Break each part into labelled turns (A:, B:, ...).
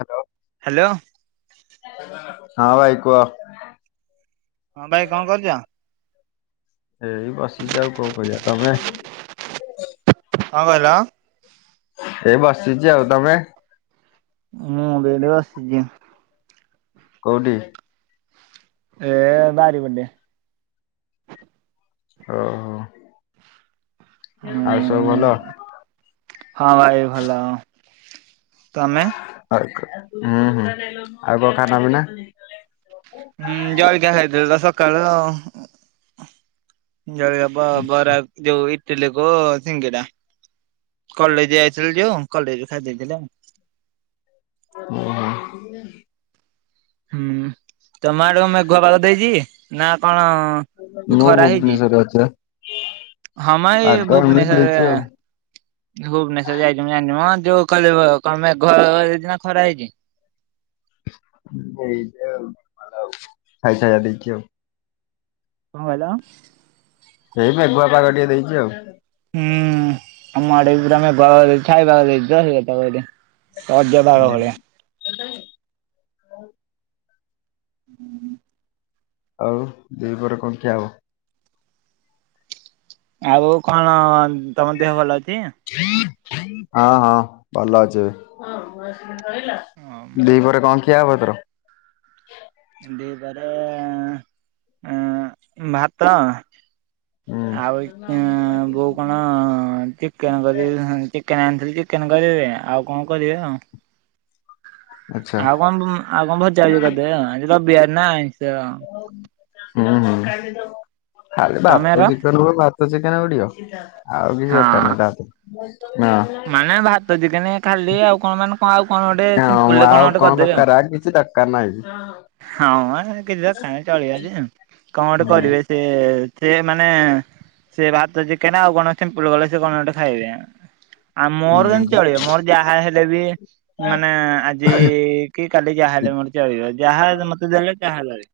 A: Hello.
B: Hello
A: ହଁ ଭାଇ କୁହ।
B: ହଁ ଭାଇ କଣ କରୁଛ?
A: ଏଇ ବସିଛି ଆଉ କଉ କରିବା ତମେ।
B: କଣ କହିଲ?
A: ଏଇ ବସିଛି ଆଉ ତମେ।
B: ମୁଁ ବି ଏଟି ବସିଛି।
A: କଉଟି।
B: ଏ ବାରି ପଟେ।
A: ଓ ହୋ। ଆଉ ସବୁ
B: ହୁଁ
A: ଭଲ?
B: ହଁ ଭାଇ ଭଲ। ତମେ?
A: ହୁଁ ହୁଁ ଆଉ କଣ ଖାନା ପିନା?
B: ହୁଁ ଜଳିକିଆ ଖାଉଥିଲି ତ ସକାଳୁ ଆଉ। [unintelligible] ବରା ଯଉ ଇ ଟିଲି କୁ ସିଙ୍ଗିଡା। କଲେଜ ଯାଇଥିଲି ଯେ ଅଙ୍କଲ [inaudible] ଦେଇଦେଲେ ଆଉ।
A: ଓହୋ। [inaudible]
B: ହୁଁ ତମ ଅଡ଼ୁଆ ମେଘୁଆ ବାଳ ଦେଇଛି ନା କଣ
A: ମୁଁ
B: ଖରା ହେଇଛି?
A: ଭୁବନେଶ୍ୱରରେ ଅଛି ବା।
B: ହଁ ମ ଏଇ
A: ପାଗ ଏମିତି
B: ଭୁବନେଶ୍ଵରରେ
A: ଦେଇଛି ଆଉ
B: ଭୁବନେଶ୍ୱର ଯାଇଚି ମୁଁ ଜାଣନି ମ। ଯୋଉ କହଲେ କ-କଣ ମେଘ ହେଇଚି ନା ଖରା ହେଇଛି?
A: [inaudible]
B: କଁ କଇଲ?
A: ଏଇ ମେଘୁଆ ପାଘ ଟିକେ ଦେଇଛି ଆଉ।
B: ହୁଁ ଆମ ଆଡେ ପୁରା ମେଘୁଆ ପାଗ ଦେଇ ଛାଇ ପାଗ। [unintelligible] ରଜପାଗ ଭଳିଆ।
A: [inaudible]
B: [unintelligible]
A: ଆଉ ଦିପହରେ କ ଖିଆହବ?
B: ଆଉ କଣ ତମ ଦେହ ଭଲ ଅଛି
A: [inaudible] ହଁ ହଁ ଭଲ ଅଛି ଏବେ। ଦିପହରେ କଣ କିଏ ୟାଭିତରୁ?
B: [unintelligible] ଆଁ-ଭାତ
A: ହୁଁ
B: ଆଉ ଏକେଁ-ବୋଉ କଣ ଚିକେନ କରି ଆଁ-ଚିକେନ ଆଣି ଯଦି ଚିକେନ କରିବେ ଆଉ କଣ କରିବେ ଆଉ।
A: ଆଚ୍ଛା
B: ଆଉ କଣ ବୁମ୍ ଆଉ କଣ ଭଜା ବି କରିଦେବେ ଆଉ, ଆଜି ରବିବାର ନାଇଁ। [unintelligible]
A: ହୁଁ ହୁଁ। ଖାଲି ଭାତ
B: ତମର
A: ଚିକେନକୁ ନା ତୋ ଚିକେନ ଉଡିିବ। ଆଉ କିଛି ଦରକାର
B: ହଁ
A: ନାହିଁ ତା ଦେ। [unintelligible]
B: ମାନେ ଭାତ ଚିକେନ ଖାଲି ଆଉ କଣ ମାନେ ହଁ ଆଉ। କଣ ଗୋଟେ
A: ହଁ
B: ସିମ୍ପୁଲରେ
A: ଆଉ
B: ଗୋଟେ
A: କଣ
B: କରିଦେବେ ଆଉ।
A: ଦରକାର ଆ କିଛି ଦର କା ନହିଁ। [unintelligible]
B: ହଁ କିଛି ଦେଖା ଚଳିବ ଯେ କଣ ଗୋଟେ
A: ହୁଁ
B: କରିବେ ସେ। ସେ ମାନେ ସେ ଭାତ ଚିକେନ ଆଉ କନ ସିମ୍ପଲ ଗଲେ ସେ କଣ ଗୋଟେ ଖାଇବେ। ଆଉ ମୋର
A: ହୁଁ
B: ସେମିତି ଚଳିବ ମୋର ଯାହା ହେଲେ ହେଲେ ବି ମାନେ ଆଜି କି କାଲି ଯାହାହେଲେ ମୋର ଚଳିବ। ଯାହା ମୋତେ ଦେଲେ ତାହା ଲଗେଇ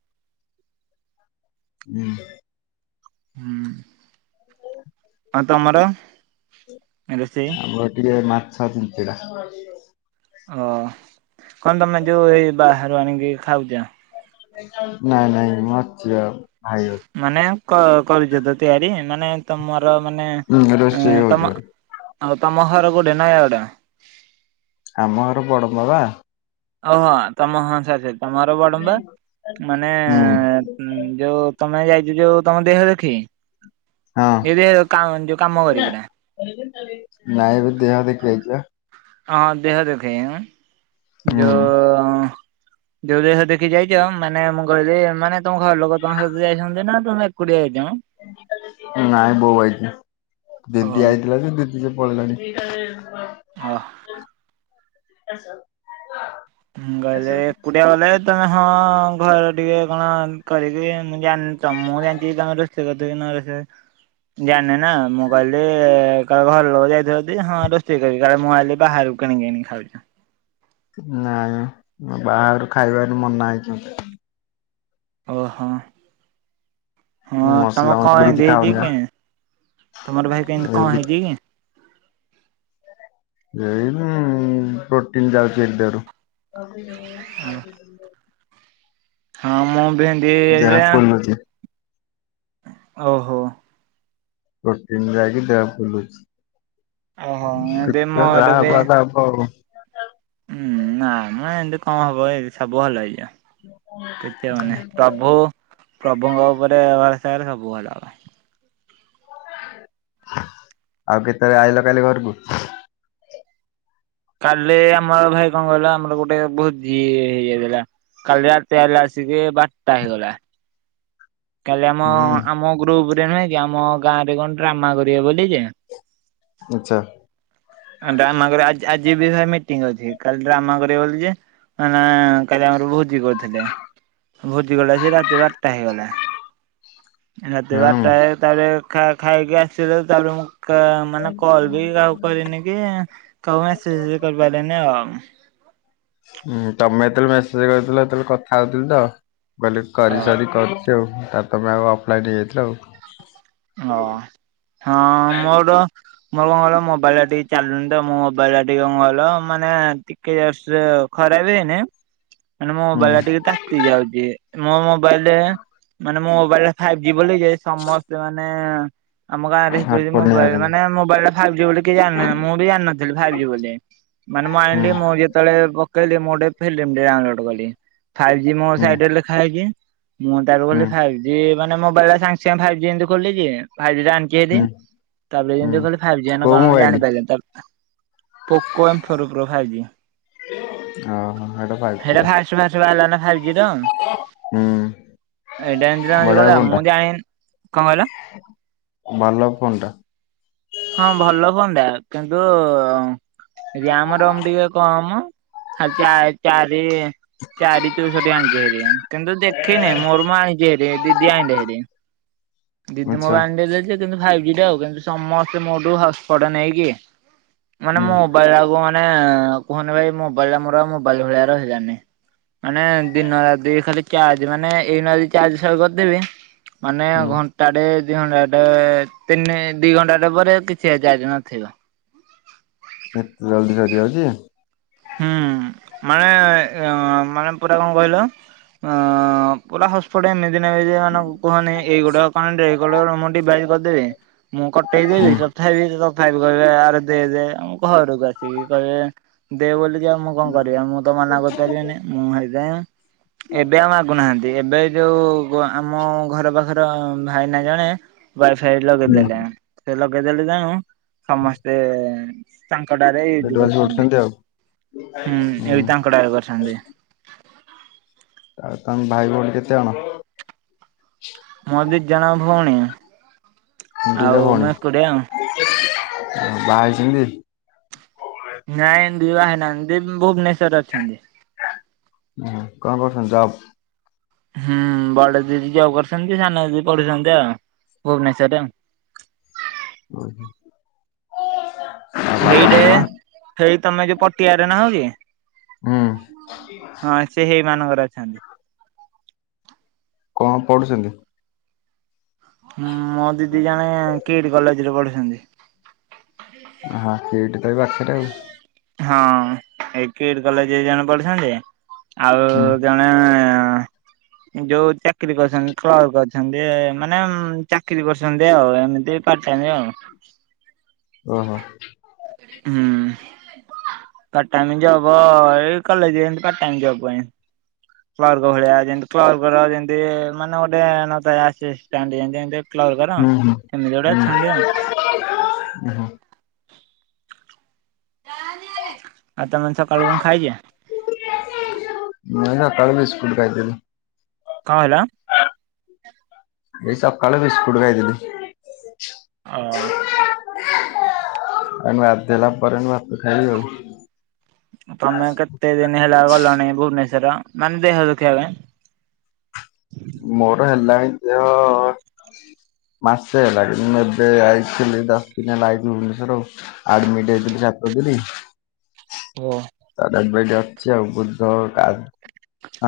A: ହୁଁ।
B: ହୁଁ। ହଁ ତମର ରୋଷେଇ
A: ଛ ଛିଞଛେଡ଼ା।
B: ଓ କଣ ତମେ ଯୋଉ ଏଇ ବାହାରୁ ଆଣିକି ଖାଉଛ।
A: ନାଇଁ ନାଇଁ ମଁ ଝିଅ।
B: ମାନେ। କରୁଛ ତ ତିଆରି ମାନେ ତମର ମାନେ
A: ରୋଷେଇ ହଉଛି
B: ତମ
A: ଘରେ
B: ଆଉ ତମ ଘର କୋଉଠି ନୟାଗଡ଼।
A: ଆମ ଘର ବଡ଼ମ୍ବା ପା।
B: ଓହୋ ତମ ହଁ ସରି ସାରି। ତମର ବଡମ୍ବା ମାନେ
A: ହୁଁ
B: ଯୋଉ ତମେ ଆଜି ଯାଇଛ ଯୋଉ ତମ ଦେହ ଦେଖି।
A: ହଁ।
B: ଯଦି କ ଯୋଉ କାମ କରିବୁନା।
A: ନାଇଁ ଏ ଦେହ ଦେଖେଇ ଆଇଛି ପା।
B: ହଁ ଦେହ ଦେଖେଇ।
A: ହୁଁ।
B: ଯଉ ଯୋଉ ଦେହ ଦେଖେଇ ଯାଇଛ ମାନେ ମୁଁ କହିଲି ମାନେ ତମ ଘର ଲୋକ ତମ ସହିତ ଯାଇଛନ୍ତି ନା ତମେ ଏକୁଟିଆ ଯାଇଛ। ମ?
A: ନାଇଁ ବୋଉ ଆଇଚି
B: ଓହୋ
A: ଦିଦି ଆଇଥିଲା ଯେ ଦିଦି ପଳେଇଲାଣି।
B: ଓ ହ।
A: [unintelligible]
B: ମୁ ଗଲେ ଏକୁଟିଆ ଗଲେ ତମେ ହଁ ଘର ଟିକେ କଣ କରିକି ମୁ ଜାନିଣି ତ ମୁଁ ଜାଣିଛି ତମେ ରୋଷେଇ କରିଥିବା କି ନ ରୋଷେଇ ଜାଣିନି ନା। ନା ମୁଁ ଗଲି କା ଘର ଲୋକ ଯାଇଥନ୍ତି ହଁ ରୋଷେଇ କରି କାଳେ ମୁଁ ଆଜି ବାହାରୁ କିଣିକି ଆଣିକି ଖାଉଛି।
A: ନାଇଁ ବାହାରୁ ଖାଇବାର ମନା ହେଇଛି ମତେ।
B: ଓ ହଁ ହଁ
A: ମୁଁ
B: ତମ
A: ମସଲା ମସଲି
B: କଣ
A: କିଛି
B: ଏମିତି ହେଇଛି
A: ଖାଉନି ବା।
B: କି ତମର ଭାଇ ଏମିତି
A: ଏଇ
B: କଣ ହେଇଛି କି?
A: ଏଇନୁ ପ୍ରୋଟିନ୍ ଯାଉଛି ଭାରି ଦେହରୁ। [unintelligible]
B: ହଁ ମୁଁ ବେଣ୍ଡି
A: ଦେହ
B: ହେଇଯାଇଥିଲା।
A: ଫୁଲୁଛି
B: ଓହୋ।
A: ପ୍ରୋଟିନ ଯାଇକି ଦେହ
B: ଓହୋ
A: ଫୁଲୁଚି।
B: ଏମିତି
A: ଦେଖା
B: ମୋର
A: ଯାହା
B: ବି
A: ହବା କଥା ହବ ଆଉ।
B: ହୁଁ ନାମ ଏମିତି କଣ ହବ କି ସବୁ ଭଲ ହେଇଯିବ। କିଛି ହବନି ପ୍ରଭୁ ପ୍ରଭୁଙ୍କ ଉପରେ ତାର ସବୁ ହେଲା ଭାଇ।
A: ଆଉ କେତେବେଳେ ଆଇଲ କାଲି ଘରକୁ?
B: କାଲି ଆମର ଭାଇ କଣ କହିଲ ଆମର ଗୋଟେ ଭୋଜି ଇଏ ହେଇଥିଲା କାଲି ରାତି ହେଲା ଆସିକି ବାରଟା ହେଇଗଲା। କାଲି ଆମ
A: ହୁଁ
B: ଆମ ଗ୍ରୁପ ରେ ତେଣୁ ନୁହେଁ କି ଆମ ଗାଁ ରେ କଣ ଡ୍ରାମା କରିବେ ବୋଲି ଯେ
A: ଆଚ୍ଛା
B: [unintelligible] ଆଜି ଆଜି ଯିବି ଭାରି ମିଟିଙ୍ଗ ଅଛି କାଲି ଡ୍ରାମା କରିବେ ବୋଲି ଯେ ମାନେ କାଲି ଆମର ଭୋଜି କରି ଥିଲି ଭୋଜି କଲାବେଳକୁ ସେଇ ରାତିରେ ବାରଟା ହେଇଗଲା। ରାତି
A: ହୁଁ।
B: ବାରଟା ବେଳେ ତାପରେ ଖା ଖାଇକି ଆସିଲୁ ତାପରେ ମୁଁ କା ମାନେ କଲ ବି କାହାକୁ କରିନି କି କାହାକୁ ମେସେଜ କରିପାରିଲିନି ଆଉ।
A: ହୁଁ ତମେ ଯେତେବେଳେ ମେସେଜ କରିଥିଲ ହେତେବେଳେ କଥା ହଉଥିଲି ତ ଭାବିଲି
B: ଓ
A: କରି ସାରି କରୁଛି ଆଉ। ତାହେଲେ ତମ ଆଉ ଅଫଲାଇନ ହେଇ ଯାଇଥିଲ ଆଉ।
B: ହଁ ହଁ ମୋର ମୋର କଣ କହିଲ ମୋବାଇଲ ଟା ଟିକେ ଚାଲୁନି ତ ମୋ ମୋବାଇଲ ଟା ଟିକେ କଣ କହିଲ ମାନେ ଟିକେ ସେ ଖରାପ ହେଇନି ମାନେ ମୋ
A: ହୁଁ।
B: ମୋବାଇଲ ଟା ଟିକେ ତାତି ଯାଉଚି। ମୋ ମୋବାଇଲରେ ମାନେ ମୋ [unintelligible] ବୋଲି ଯାଇ ସମସ୍ତ ସେମାନେ ଆମ ଗାଁରେ ହେତେବେଳେ
A: ହଟସ୍ପଟ ନେଇ
B: ମୋବାଇଲ
A: ଯାଉଛନ୍ତି
B: ମାନେ ମୋବାଇଲ ଟା ବାହାରିଚି ବୋଲି କିଏ ଜାଣିନ ମୁଁ ବି ଜାଣିନଥିଲି ବାହାରିଚି ବୋଲି ମାନେ ମୁଁ
A: ହୁଁ
B: ଆଣିଲି ମୁଁ ଯେତେବେଳେ କହିଲେ ମୁଁଟେ ଫିଲିମି ଟେ ଡାଉନଲୋଡ କଲି। ଫାଇଭ୍ ଜି ମୋ
A: ହୁଁ
B: ସାଇଡ଼ରେ ଲେଖାହେଇଜି। ମୁଁ ତାର
A: ହୁଁ
B: କଲି ଫାଇଭ୍ ଜି। ମାନେ ମୋବାଇଲ୍ ସାଙ୍ଗେସାଙ୍ଗେ ଫାଇଭି ଯେମିତି ଖୋଲିଚି ଏ। ଫାଇଭଜି ଟା ଆଣିକିରି
A: ହୁଁ
B: ତାପରେ
A: ହୁଁ
B: ଯେମତି କହିଲେ ଫାଇଭ୍ ଜି ଆଣିନେ
A: କୋଉ
B: କଣ
A: ମୋବାଇଲ
B: ଯାଣିପାଇଲିନି ତାପରେ Poco M four four pro five G
A: ଓହୋ ହେଟା ଫାଇଭ୍ ଜି
B: ସେଟା
A: ଟା
B: ଫାଷ୍ଟ ଫାଷ୍ଟ ବାହାରିଲ ନା ଇଟା
A: ହୁଁ
B: ଏଇଟା ଏମତିଆ
A: ବଢିଆ
B: ହେଇଗଲା ମୁଁ ଜାଣିନି କଣ ହେଲା?
A: ବଲ୍ଲଭପଣ୍ଡା।
B: ହଁ ଭଲ ହୁଅନ୍ତା କିନ୍ତୁ? ରିଆମ ରମ୍ ଟିକେ କଅ ମ। ଖାଲି ଚାଏ ଚାଏ ଇଏ ଚାରି ଚଉଷଠି ଆଣି ହରେ [inaudible] କିନ୍ତୁ ଦେଖିନି ମୋର ମୁଁ ଆଣି କିଏରେ ଦିଦି ଆଇଲେଁ ହେରି। ଦିଦି ମୋ
A: ଆଚ୍ଛା
B: ବାଣି କିନ୍ତୁ ଭାଇ [inaudible] ଦିଟା ଉ କିନ୍ତୁ ସମସ୍ତେ ମୋଠୁ ହସସଟ୍ ନେଇକି ମାନେ
A: ହୁଁ
B: ମୋ ମୋବାଇଲ୍ ଆଉକମାନେ। ଆଉ କୁହନି ଭାଇ ମୋବାଇଲ୍ ଆଉ ମୋର ମୋବାଇଲ୍ ଭଳିଆ ରହିଲାନି। ମାନେ ଦିନ ରାତି ଖାଲି। ଚାର୍ଜ ମାନେ ଏଇନା ଯଦି ଚାରିଶ କରିଦେବି ମାନେ
A: ହୁଁ
B: ଘଁ ଦି ଘଣ୍ଟାଟେ ତିନି ଦି ଘଣ୍ଟାଟେ ପରେ କିଛି ଏ ଚାର୍ଜ ନଥିବ।
A: ଏତେ ଜଲଦି ସଜିଯାଉଚି।
B: ହୁଁ ମାନେ ୟଁ ମାନେ ପୁରା କଣ କହିଲ ଅ ପୁରା ହସ୍ ପଟ୍ ଏମି ନେବେ ଯେ ମାନେ କୁହନ ଏଇୋଟ କଣ [inaudible] ମୁଁ ଡିବାଇଜ୍ କରିଦେବି ମୁଁ
A: ହୁଁ
B: କଟେଇଦେବି ତଥାବି ସି ତ ଭାଇ କୁ କହିବେ ଆର ଦେଇଦେ ଆ ମୁଁ ଘରକୁ ଆସିକି କହିବେ। ଦେଓଲି ଜି ଆ ମୁଁ କଁ କରିବି ମୁଁ ତ ମନା କରିପାଇଲିନେଇ ମୁଁ ହେଇଥି ଆଇଁ ଏବେ ଆଉ ମାଗୁନାହାନ୍ତି ଏବେ ଯୋଉ। ବ ଆମ ଘର ପାଖର ଭାଇନା ଜଣେ। ୱାଇଫାଇ
A: ହୁଁ
B: ଲଗେଇଦେଲେ ସେଲ ଲଗେଇଦେଲେ ଜାଣୁ ସମସ୍ତେ ତାଙ୍କ ଡାରେ ୟେ ବି
A: ସେଠୁ ଆସି
B: କରୁଛନ୍ତି।
A: ଆଉ
B: ହୁଁ ଏଇ ତାଙ୍କଡ଼ାରେ କରିଛନ୍ତି।
A: ଆଉ ତାଙ୍କ ଭାଇ ଭଉଣୀ କେତେ ଅଣ?
B: ମୋ ଦିଦ୍ ଜନ ଭଉଣୀ। ଆଉ
A: ଦିଟା ଭଉଣୀ
B: ମୁଁ ଏକୁଟିଆ ଆଉ।
A: ବାହା ହେଇଛନ୍ତି?
B: ନାଇଁ। କିଏ ବାହେଇ ନାହାଁନ୍ତି ଭୁବନେଶରରେ ଅଛନ୍ତି।
A: ହଁ କଣ କରୁଚନ୍ତି ଯବ୍?
B: ହୁଁ ବଡ ଦିଦି ଯବ୍ କରୁଛନ୍ତି ସାନ ଦିଦି ପଢୁଛନ୍ତି ଆଉ ଭୁବନେଶରରେ।
A: [unintelligible]
B: ହେଇଟେ
A: ମାମା
B: ହେଇ ତମେ ଯେ ପଟ୍ ପଟିଆରେ ନାହଁ କି
A: ହୁଁ
B: ହଁ ସେ ହେଇ ମାନଙ୍କର ଅଛନ୍ତି।
A: ହଁ ପଢୁଛନ୍ତି।
B: ହଁ ମୋ ଦିଦି ଜଣେ କିଟି କଲେଜରେ ପଢ଼ୁଚି। [unintelligible]
A: ହଁ କିଟ୍ ସେ ପାଖରେ ଆଉ।
B: ହଁ ଏ କିଟ୍ କଲେଜରେ ଜଣେ ପଡ଼ୁଛନ୍ତି। ଆଉ
A: ହୁଁ
B: ଜଣେ ଯୋଉ ଚାକିରି କରୁଛନ୍ତି କ୍ଲର୍କ ଅଛନ୍ତି, ମାନେ ଚାକିରି କରୁଛନ୍ତି ଆଉ ଏମିତି ପାଟ୍ ଟାଇମ ଆଉ।
A: ଓହୋ
B: ହୁଁ ପାଟ୍ ଟାଇମ ଜବ ଏଇ କଲେଜରେ ଏମିତି ପାଟ୍ ଟାଇମ ଜବ ପାଇଁ। କ୍ଲର୍କ ଭଳିଆ ଯେମିତି କ୍ଲର୍କର ପେମିତି ମାନେ ଗୋଟେ ନ ଥାଏ ଆର୍ ସି ଷ୍ଟାଣ୍ଡ୍ ଯେମିତି କ୍ଲର୍କର
A: ହୁଁ ହୁଁ
B: ସେମିତି ଗୋଟେ ଅଛନ୍ତି ଆଉ।
A: ଉଁ ହୁଁ।
B: ଆଜି ତମେମାନେ ସକାଳୁ କଣ ଖାଇଛ?
A: ମୁଁ ଏ ସକାଳୁ ବିସ୍କୁଟ ଖାଇଥିଲି।
B: କ ହେଲା?
A: ଏଇ ସକାଳୁ ବିସ୍କୁଟ ଖାଇଥିଲି।
B: ହଁ।
A: ଗାଧେଇଲା ପରେ ମୁଁ ଭାତ ଖାଇବି ଆଉ।
B: ତମେ କେତେ ଦିନ ହେଲା ଗଲାଣି ଭୁବନେଶ୍ [unintelligible] ମାନେ ଦେହ ଦେଖେଇବା ପାଇଁ।
A: ମୋର ହେଲାଣି ଦେହ ମାସେ ହେଲାଣି ମୁଁ ଏବେ ଆସିଥିଲି ଦଶ ଦିନ ହେଲା ଏଇ ଭୁବନେଶ୍ଵର ଆଡମିଟ୍ ହେଇଥିଲି ସାତ ଦିନି
B: ହୁଁ।
A: [unintelligible] ସନିବାର ରିପୋର୍ଟ୍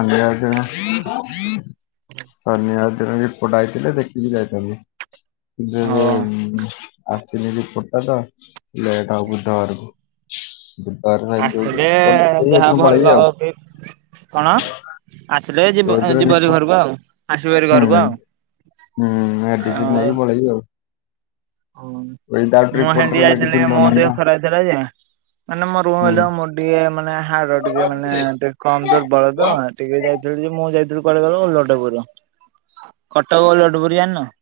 A: ଆଇଥିଲେ ଦେଖିକି ଯାଇଥାନ୍ତି। ଯେବେ
B: ହୋ
A: ଆସିନି ରିପୋର୍ଟ୍ ଟା ତ ଲେଟ ହବ ବୁଧବାର କୁ। କାରଣ ଏମିତି
B: ହେ ଯାହା ଭଲ କି କଣ ଆ ଏ
A: ଯୋଉଦିନ ରିପୋର୍ଟ
B: ଯିବହାରି ଘରକୁ ଆଉ ଆସିବ ହାରି
A: ହୁଁ
B: ଘରକୁ ଆଉ
A: ହୁଁ ମେଡିସିନ ନେଇକି ପଳେଇବି ଆଉ ୱିଦାଉଟ୍
B: ମୁଁ ହେନ୍ତି
A: ରିପୋର୍ଟରେ
B: ଯାଇଥିଲି
A: ମେଡିସିନ
B: ମୋ ଦେହ
A: ଦଉନାହାନ୍ତି
B: ଖରାପ ହେଇଥିଲା ଯେ ମାନେ
A: ନା।
B: ମୋର ଟିକେ ମାନେ ହାଡ ଟିକେ ମାନେ
A: ହୁଁ
B: ଟିକେ କମ ଜୋର ବଳ ତ ଟିକେ ଯାଇଥିଲୁ ଯେ ମୁଁ ଯାଇଥିଲି। [unintelligible]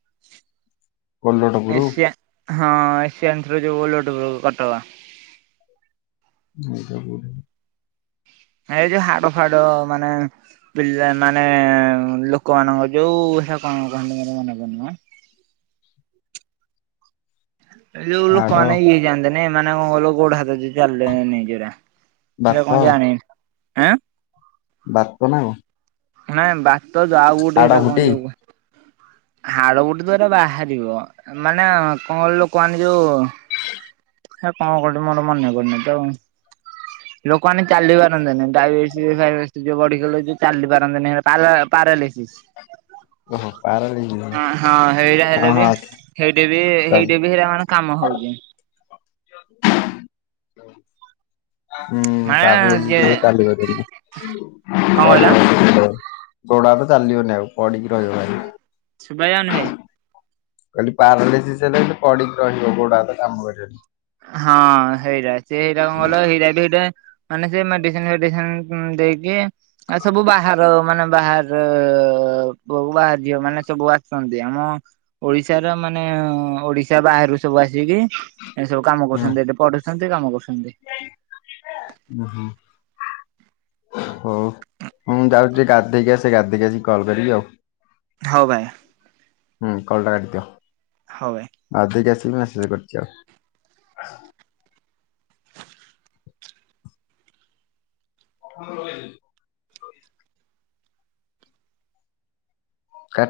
A: କୋଲଟ ପୁରୁ।
B: ଏସିଆ ହଁ ଏସିଆନ୍ [unintelligible]
A: [unintelligible]
B: ଏ ଯୋଉ ହାଡ ଫାଡ ମାନେ [unintelligible] ମାନେ ଲୋକମାନାନଙ୍କ ଯୋଉ ହେରା କଣ କୁହନ୍ତିମ ମୋର ମନେ ପଡୁନି। ଏ ଜୋଉ ଲୋକ
A: ହାଡ଼
B: ମାନେ [unintelligible] ଏ ମାନେ କଣ କହିଲ ଗୋଡ ହାତ ଯେମିତି ଚାଲିଲେ [unintelligible] ଏଟା କଣ ଜଣିନି। ଆଁ।
A: ବାପ ନାଁ କଣ
B: ନାଇଁ ବା [unintelligible]
A: ହାଡ଼ ଫୁଟି
B: ହାଡ଼ ଗୋଟେ ତ ଏଇନା ବାହାରିବ ମାନେ [unintelligible] କହନ୍ତି ଯୋଉ କଣ କହନ୍ତି ମୋର ମନେ ପଡୁନି [unintelligible] ଲୋକମାନେ ଚାଲି ପାରନ୍ତେନି ଡାଇବେଟିସ୍ ଫାଇବେଟିସ୍ ବଢ଼ି ଗଲେ ଚାଲି ପାରନ୍ତେନି ପାରା ପାରାଲିସିସ୍।
A: ଓହୋ ପାରାଲିସିସ୍
B: ହଁ ହେଇରା
A: ହଁ
B: ହେଲେ ବି
A: ହଁ
B: ହେଇଟି ବି
A: ଚାଲ
B: ହେଇଟି ବି ହେରା ମାନେ କାମ ହଉଚି।
A: [inaudible] ହୁଁ ହୁଁ
B: ମାନେ
A: ପାାଗେଲି
B: ଯେ
A: [unintelligible] ଚାଲି [unintelligible] ଗୋଡ଼
B: କଣ କହିଲ
A: ହାତ ଚାଲିବନି ଆଉ ପଡି଼କି ରହିବ ଭାଇ।
B: ଶୁଭାଜାଉନି ଭାଇ।
A: କହିଲି ପାରାଲିସିସ୍ ହେଲେ ପିଡି଼କି ରହିବ ଗୋଡ଼ ହାତ କାମ କରିବନି।
B: ହଁ ହେଇରା ସେ ହେଇରା କଣ କହିଲ ହଇରା ବି ହେଇଟେ ମାନେ ସେ ମେଡ଼ିସିନ୍ ଫେଡି଼ସିନ୍ ଦେଇକି ଆ ସବୁ ବାହାର ମାନେ ବାହାରେ ସବୁ ବାହା ଝିଅ ମାନେ ସବୁ ଆସିନ୍ତି ଆମ ଓଡ଼ିଶା ର ମାନେ ଓଡ଼ିଶା ବାହାରୁ ସବୁ ଆସିକି ଏଇ ଯୋଉ କାମ କରୁଛନ୍ତି ଏଠି ପଢୁଛନ୍ତି। କେତେ କାମ କରୁଚୁ
A: ଓୁ ହୁଁ। ହଉ ମୁଁ ଯାଉଛି ଗାଧେଇକି ଆସ ଗାଧେଇକି ଆସି କଲ୍ କରିବି ଆଉ।
B: ହଉ ଭାଇ।
A: ହୁଁ କଲଟ କରିଦିଅ।
B: ହଉ ଭାଇ।
A: [inaudible] ଆ ଦେଇକି କେସ ମେସେଜ କରଛି ଆଉ। [inaudible] ଆଉ।